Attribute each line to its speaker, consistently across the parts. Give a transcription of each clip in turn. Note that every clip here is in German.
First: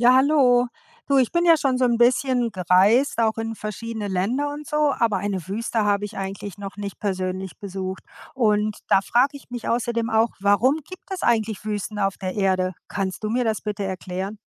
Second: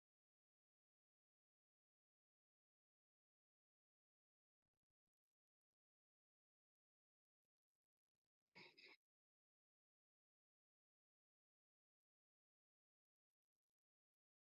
Speaker 1: Ja, hallo. Du, ich bin ja schon so ein bisschen gereist, auch in verschiedene Länder und so, aber eine Wüste habe ich eigentlich noch nicht persönlich besucht. Und da frage ich mich außerdem auch, warum gibt es eigentlich Wüsten auf der Erde? Kannst du mir das bitte erklären?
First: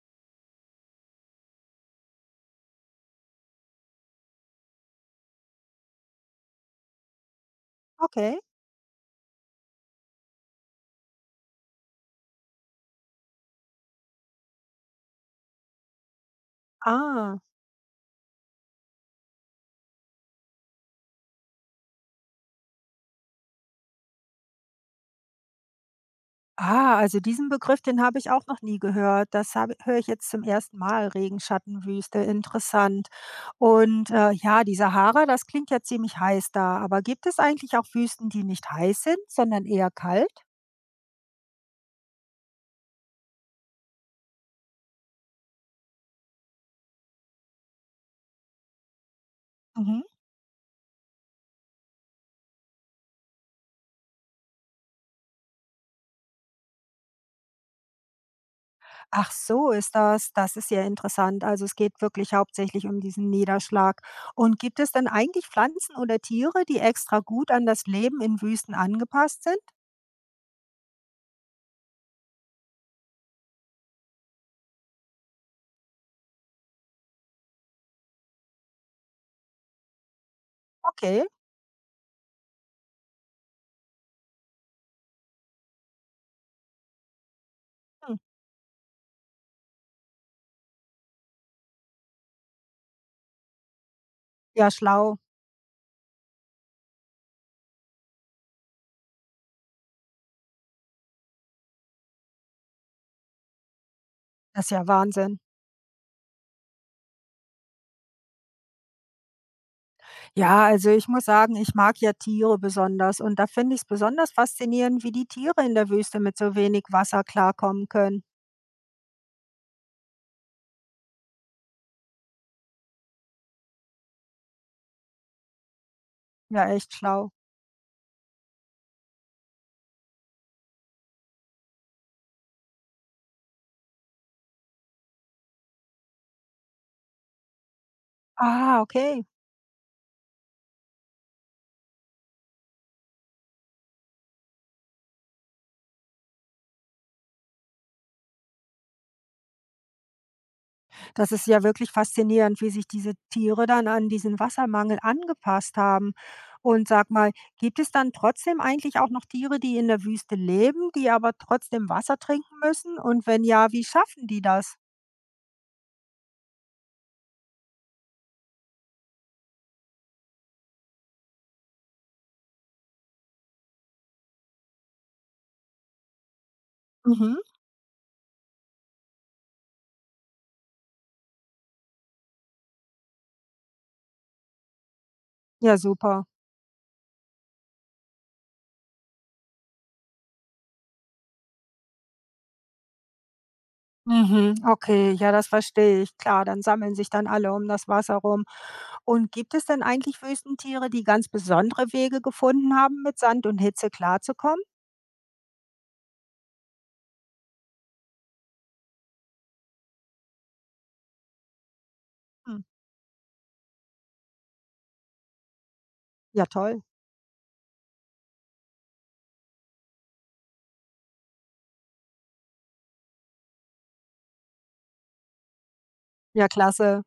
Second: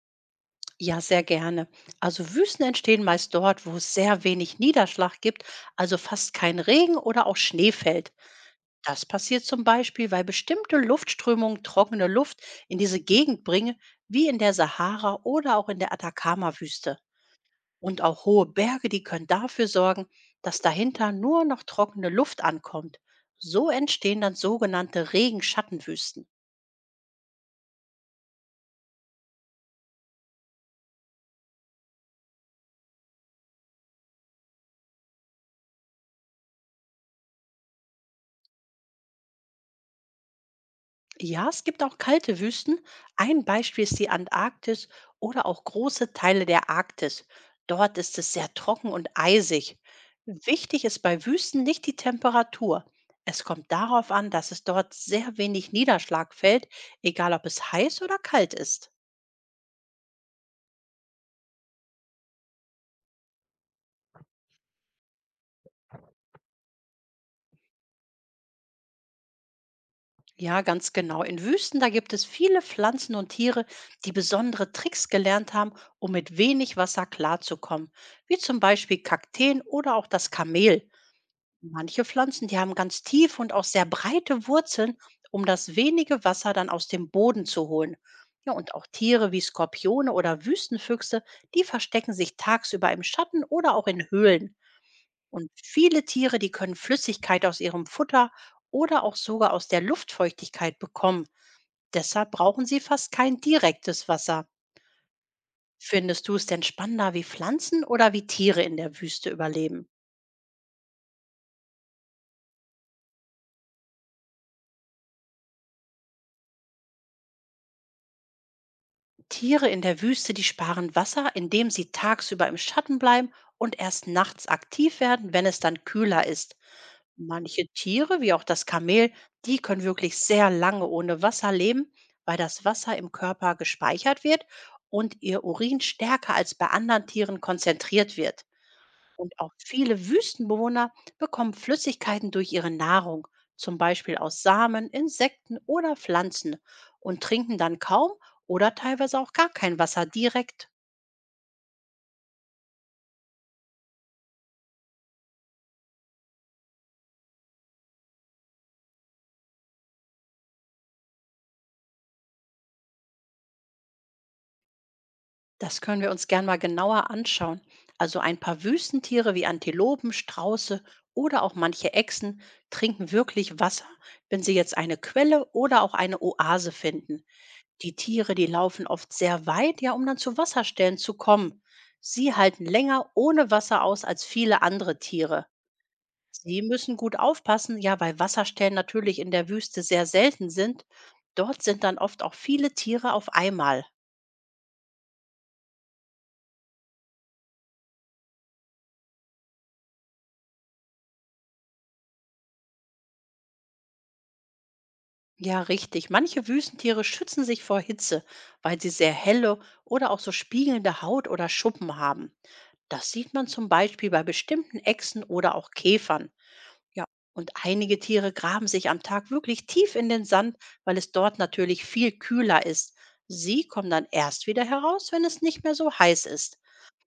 Speaker 2: Ja, sehr gerne. Also Wüsten entstehen meist dort, wo es sehr wenig Niederschlag gibt, also fast kein Regen oder auch Schnee fällt.
Speaker 1: Okay.
Speaker 2: Das passiert zum Beispiel, weil bestimmte Luftströmungen trockene Luft in diese Gegend bringen, wie in der Sahara oder auch in der Atacama-Wüste.
Speaker 1: Ah.
Speaker 2: Und auch hohe Berge, die können dafür sorgen, dass dahinter nur noch trockene Luft ankommt. So entstehen dann sogenannte Regenschattenwüsten.
Speaker 1: Ah, also diesen Begriff, den habe ich auch noch nie gehört. Das habe höre ich jetzt zum ersten Mal, Regenschattenwüste, interessant. Und, ja, die Sahara, das klingt ja ziemlich heiß da, aber gibt es eigentlich auch Wüsten, die nicht heiß sind, sondern eher kalt?
Speaker 2: Ja, es gibt auch kalte Wüsten. Ein Beispiel ist die Antarktis oder auch große Teile der Arktis. Dort ist es sehr trocken und eisig.
Speaker 1: Mhm.
Speaker 2: Wichtig ist bei Wüsten nicht die Temperatur. Es kommt darauf an, dass es dort sehr wenig Niederschlag fällt, egal ob es heiß oder kalt ist.
Speaker 1: Ach so ist das. Das ist ja interessant. Also es geht wirklich hauptsächlich um diesen Niederschlag. Und gibt es denn eigentlich Pflanzen oder Tiere, die extra gut an das Leben in Wüsten angepasst sind?
Speaker 2: Ja, ganz genau. In Wüsten, da gibt es viele Pflanzen und Tiere, die besondere Tricks gelernt haben, um mit wenig Wasser klarzukommen, wie zum Beispiel Kakteen oder auch das Kamel.
Speaker 1: Okay.
Speaker 2: Manche Pflanzen, die haben ganz tiefe und auch sehr breite Wurzeln, um das wenige Wasser dann aus dem Boden zu holen.
Speaker 1: Hm.
Speaker 2: Ja, und auch Tiere wie Skorpione oder Wüstenfüchse, die verstecken sich tagsüber im Schatten oder auch in Höhlen.
Speaker 1: Ja, schlau.
Speaker 2: Und viele Tiere, die können Flüssigkeit aus ihrem Futter oder auch sogar aus der Luftfeuchtigkeit bekommen. Deshalb brauchen sie fast kein direktes Wasser.
Speaker 1: Das ist ja Wahnsinn.
Speaker 2: Findest du es denn spannender, wie Pflanzen oder wie Tiere in der Wüste überleben?
Speaker 1: Ja, also ich muss sagen, ich mag ja Tiere besonders. Und da finde ich es besonders faszinierend, wie die Tiere in der Wüste mit so wenig Wasser klarkommen können.
Speaker 2: Tiere in der Wüste, die sparen Wasser, indem sie tagsüber im Schatten bleiben und erst nachts aktiv werden, wenn es dann kühler ist.
Speaker 1: Ja, echt schlau.
Speaker 2: Manche Tiere, wie auch das Kamel, die können wirklich sehr lange ohne Wasser leben, weil das Wasser im Körper gespeichert wird und ihr Urin stärker als bei anderen Tieren konzentriert wird.
Speaker 1: Ah, okay.
Speaker 2: Und auch viele Wüstenbewohner bekommen Flüssigkeiten durch ihre Nahrung, zum Beispiel aus Samen, Insekten oder Pflanzen, und trinken dann kaum oder teilweise auch gar kein Wasser direkt.
Speaker 1: Das ist ja wirklich faszinierend, wie sich diese Tiere dann an diesen Wassermangel angepasst haben. Und sag mal, gibt es dann trotzdem eigentlich auch noch Tiere, die in der Wüste leben, die aber trotzdem Wasser trinken müssen? Und wenn ja, wie schaffen die das?
Speaker 2: Das können wir uns gern mal genauer anschauen. Also ein paar Wüstentiere wie Antilopen, Strauße oder auch manche Echsen trinken wirklich Wasser, wenn sie jetzt eine Quelle oder auch eine Oase finden.
Speaker 1: Mhm.
Speaker 2: Die Tiere, die laufen oft sehr weit, ja, um dann zu Wasserstellen zu kommen. Sie halten länger ohne Wasser aus als viele andere Tiere.
Speaker 1: Ja, super.
Speaker 2: Sie müssen gut aufpassen, ja, weil Wasserstellen natürlich in der Wüste sehr selten sind. Dort sind dann oft auch viele Tiere auf einmal.
Speaker 1: Mhm, okay, ja, das verstehe ich. Klar, dann sammeln sich dann alle um das Wasser rum. Und gibt es denn eigentlich Wüstentiere, die ganz besondere Wege gefunden haben, mit Sand und Hitze klarzukommen?
Speaker 2: Ja, richtig. Manche Wüstentiere schützen sich vor Hitze, weil sie sehr helle oder auch so spiegelnde Haut oder Schuppen haben.
Speaker 1: Hm.
Speaker 2: Das sieht man zum Beispiel bei bestimmten Echsen oder auch Käfern.
Speaker 1: Ja, toll.
Speaker 2: Ja, und einige Tiere graben sich am Tag wirklich tief in den Sand, weil es dort natürlich viel kühler ist. Sie kommen dann erst wieder heraus, wenn es nicht mehr so heiß
Speaker 1: Ja,
Speaker 2: ist.
Speaker 1: klasse.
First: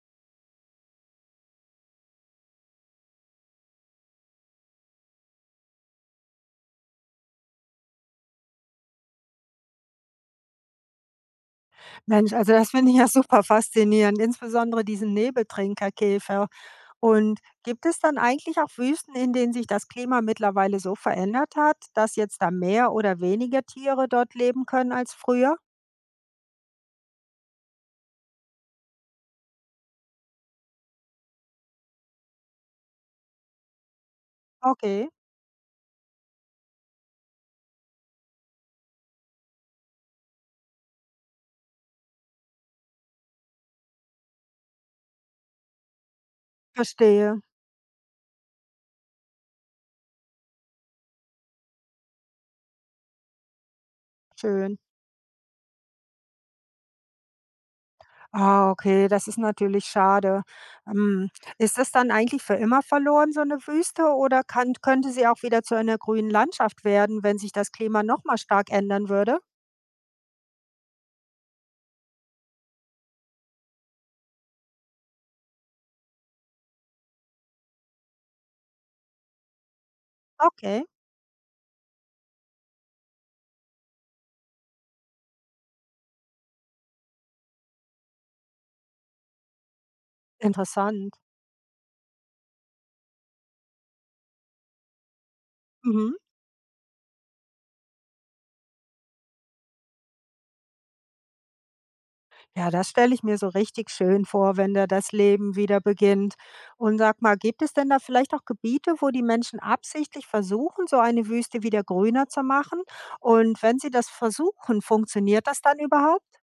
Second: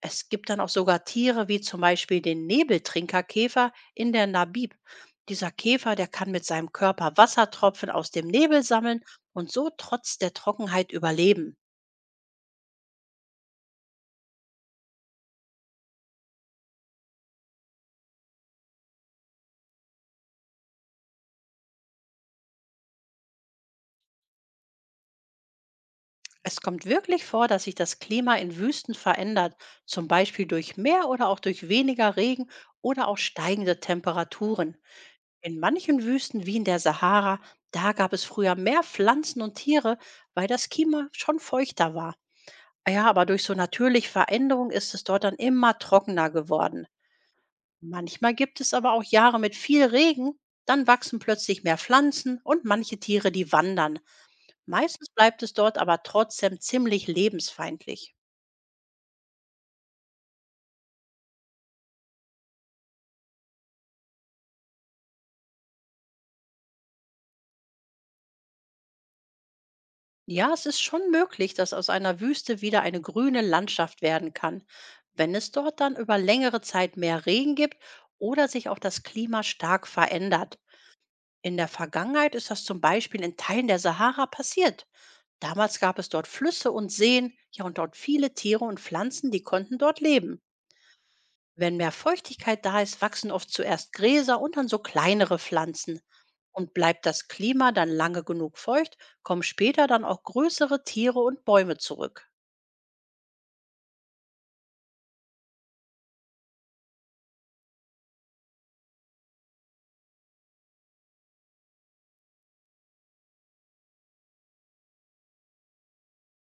Speaker 2: Es gibt dann auch sogar Tiere wie zum Beispiel den Nebeltrinkerkäfer in der Namib. Dieser Käfer, der kann mit seinem Körper Wassertropfen aus dem Nebel sammeln und so trotz der Trockenheit überleben.
Speaker 1: Mensch, also das finde ich ja super faszinierend, insbesondere diesen Nebeltrinkerkäfer. Und gibt es dann eigentlich auch Wüsten, in denen sich das Klima mittlerweile so verändert hat, dass jetzt da mehr oder weniger Tiere dort leben können als früher?
Speaker 2: Es kommt wirklich vor, dass sich das Klima in Wüsten verändert, zum Beispiel durch mehr oder auch durch weniger Regen oder auch steigende Temperaturen.
Speaker 1: Okay,
Speaker 2: In manchen Wüsten wie in der Sahara, da gab es früher mehr Pflanzen und Tiere, weil das Klima schon feuchter war. Ja, aber durch so natürliche Veränderung ist es dort dann immer trockener geworden.
Speaker 1: verstehe.
Speaker 2: Manchmal gibt es aber auch Jahre mit viel Regen, dann wachsen plötzlich mehr Pflanzen und manche Tiere, die wandern.
Speaker 1: Schön.
Speaker 2: Meistens bleibt es dort aber trotzdem ziemlich lebensfeindlich.
Speaker 1: Ah, okay, das ist natürlich schade. Ähm, ist das dann eigentlich für immer verloren, so eine Wüste, oder kann könnte sie auch wieder zu einer grünen Landschaft werden, wenn sich das Klima noch mal stark ändern würde?
Speaker 2: Ja, es ist schon möglich, dass aus einer Wüste wieder eine grüne Landschaft werden kann, wenn es dort dann über längere Zeit mehr Regen gibt oder sich auch das Klima stark verändert.
Speaker 1: Okay,
Speaker 2: In der Vergangenheit ist das zum Beispiel in Teilen der Sahara passiert. Damals gab es dort Flüsse und Seen, ja und dort viele Tiere und Pflanzen, die konnten dort leben.
Speaker 1: interessant.
Speaker 2: Wenn mehr Feuchtigkeit da ist, wachsen oft zuerst Gräser und dann so kleinere Pflanzen.
Speaker 1: Mhm.
Speaker 2: Und bleibt das Klima dann lange genug feucht, kommen später dann auch größere Tiere und Bäume zurück.
Speaker 1: Ja, das stelle ich mir so richtig schön vor, wenn da das Leben wieder beginnt. Und sag mal, gibt es denn da vielleicht auch Gebiete, wo die Menschen absichtlich versuchen, so eine Wüste wieder grüner zu machen? Und wenn sie das versuchen, funktioniert das dann überhaupt?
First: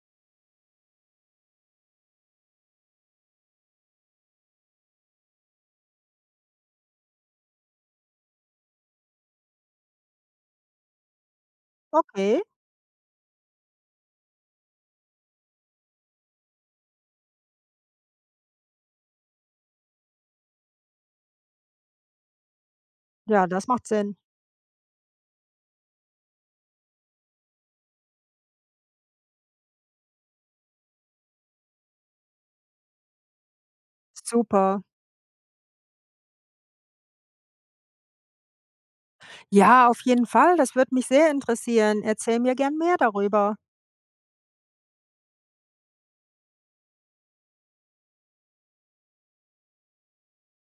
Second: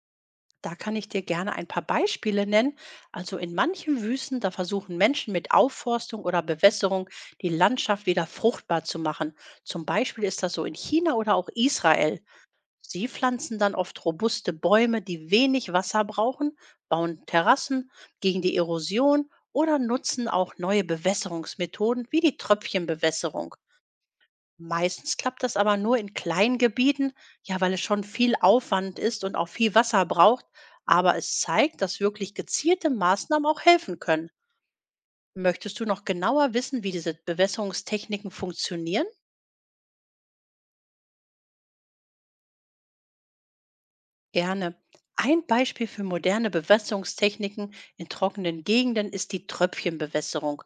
Speaker 2: Da kann ich dir gerne ein paar Beispiele nennen. Also in manchen Wüsten, da versuchen Menschen mit Aufforstung oder Bewässerung die Landschaft wieder fruchtbar zu machen. Zum Beispiel ist das so in China oder auch Israel.
Speaker 1: Okay,
Speaker 2: Sie pflanzen dann oft robuste Bäume, die wenig Wasser brauchen, bauen Terrassen gegen die Erosion oder nutzen auch neue Bewässerungsmethoden wie die
Speaker 1: ja,
Speaker 2: Tröpfchenbewässerung.
Speaker 1: das macht Sinn.
Speaker 2: Meistens klappt das aber nur in kleinen Gebieten, ja, weil es schon viel Aufwand ist und auch viel Wasser braucht, aber es zeigt, dass wirklich gezielte Maßnahmen auch helfen können.
Speaker 1: Super.
Speaker 2: Möchtest du noch genauer wissen, wie diese Bewässerungstechniken funktionieren?
Speaker 1: Ja, auf jeden Fall. Das würde mich sehr interessieren. Erzähl mir gern mehr darüber.
Speaker 2: Gerne. Ein Beispiel für moderne Bewässerungstechniken in trockenen Gegenden ist die Tröpfchenbewässerung.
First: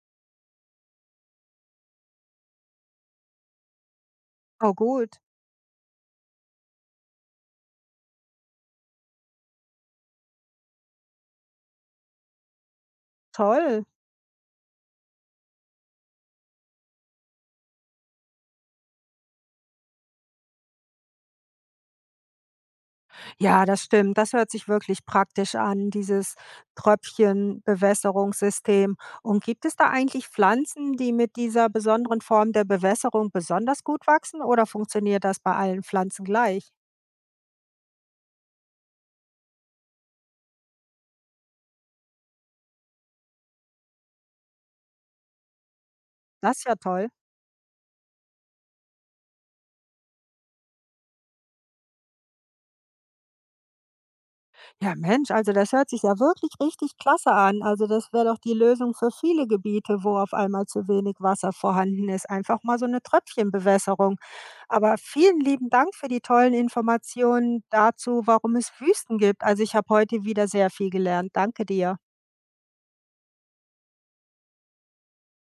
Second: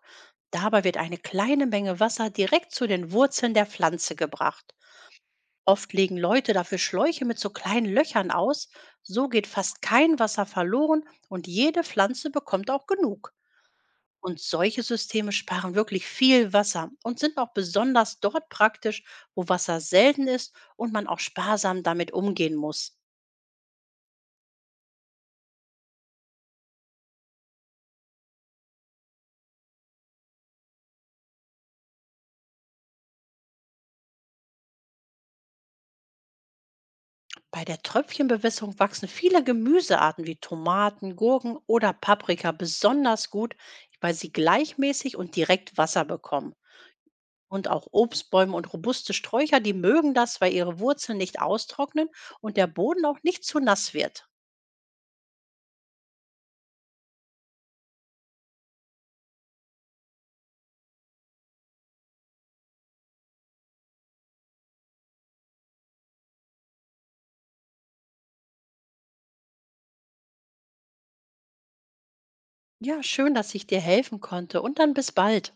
Speaker 2: Dabei wird eine kleine Menge Wasser direkt zu den Wurzeln der Pflanze
Speaker 1: Oh
Speaker 2: gebracht.
Speaker 1: gut,
Speaker 2: Oft legen Leute dafür Schläuche mit so kleinen Löchern aus. So geht fast kein Wasser verloren und jede Pflanze bekommt auch genug.
Speaker 1: toll.
Speaker 2: Und solche Systeme sparen wirklich viel Wasser und sind auch besonders dort praktisch, wo Wasser selten ist und man auch sparsam damit umgehen muss.
Speaker 1: Ja, das stimmt. Das hört sich wirklich praktisch an, dieses Tröpfchenbewässerungssystem. Und gibt es da eigentlich Pflanzen, die mit dieser besonderen Form der Bewässerung besonders gut wachsen oder funktioniert das bei allen Pflanzen gleich?
Speaker 2: Bei der Tröpfchenbewässerung wachsen viele Gemüsearten wie Tomaten, Gurken oder Paprika besonders gut, weil sie gleichmäßig und direkt Wasser bekommen.
Speaker 1: Das ist ja toll.
Speaker 2: Und auch Obstbäume und robuste Sträucher, die mögen das, weil ihre Wurzeln nicht austrocknen und der Boden auch nicht zu nass wird.
Speaker 1: Ja, Mensch, also das hört sich ja wirklich richtig klasse an. Also das wäre doch die Lösung für viele Gebiete, wo auf einmal zu wenig Wasser vorhanden ist. Einfach mal so eine Tröpfchenbewässerung. Aber vielen lieben Dank für die tollen Informationen dazu, warum es Wüsten gibt. Also ich habe heute wieder sehr viel gelernt. Danke dir.
Speaker 2: Ja, schön, dass ich dir helfen konnte und dann bis bald.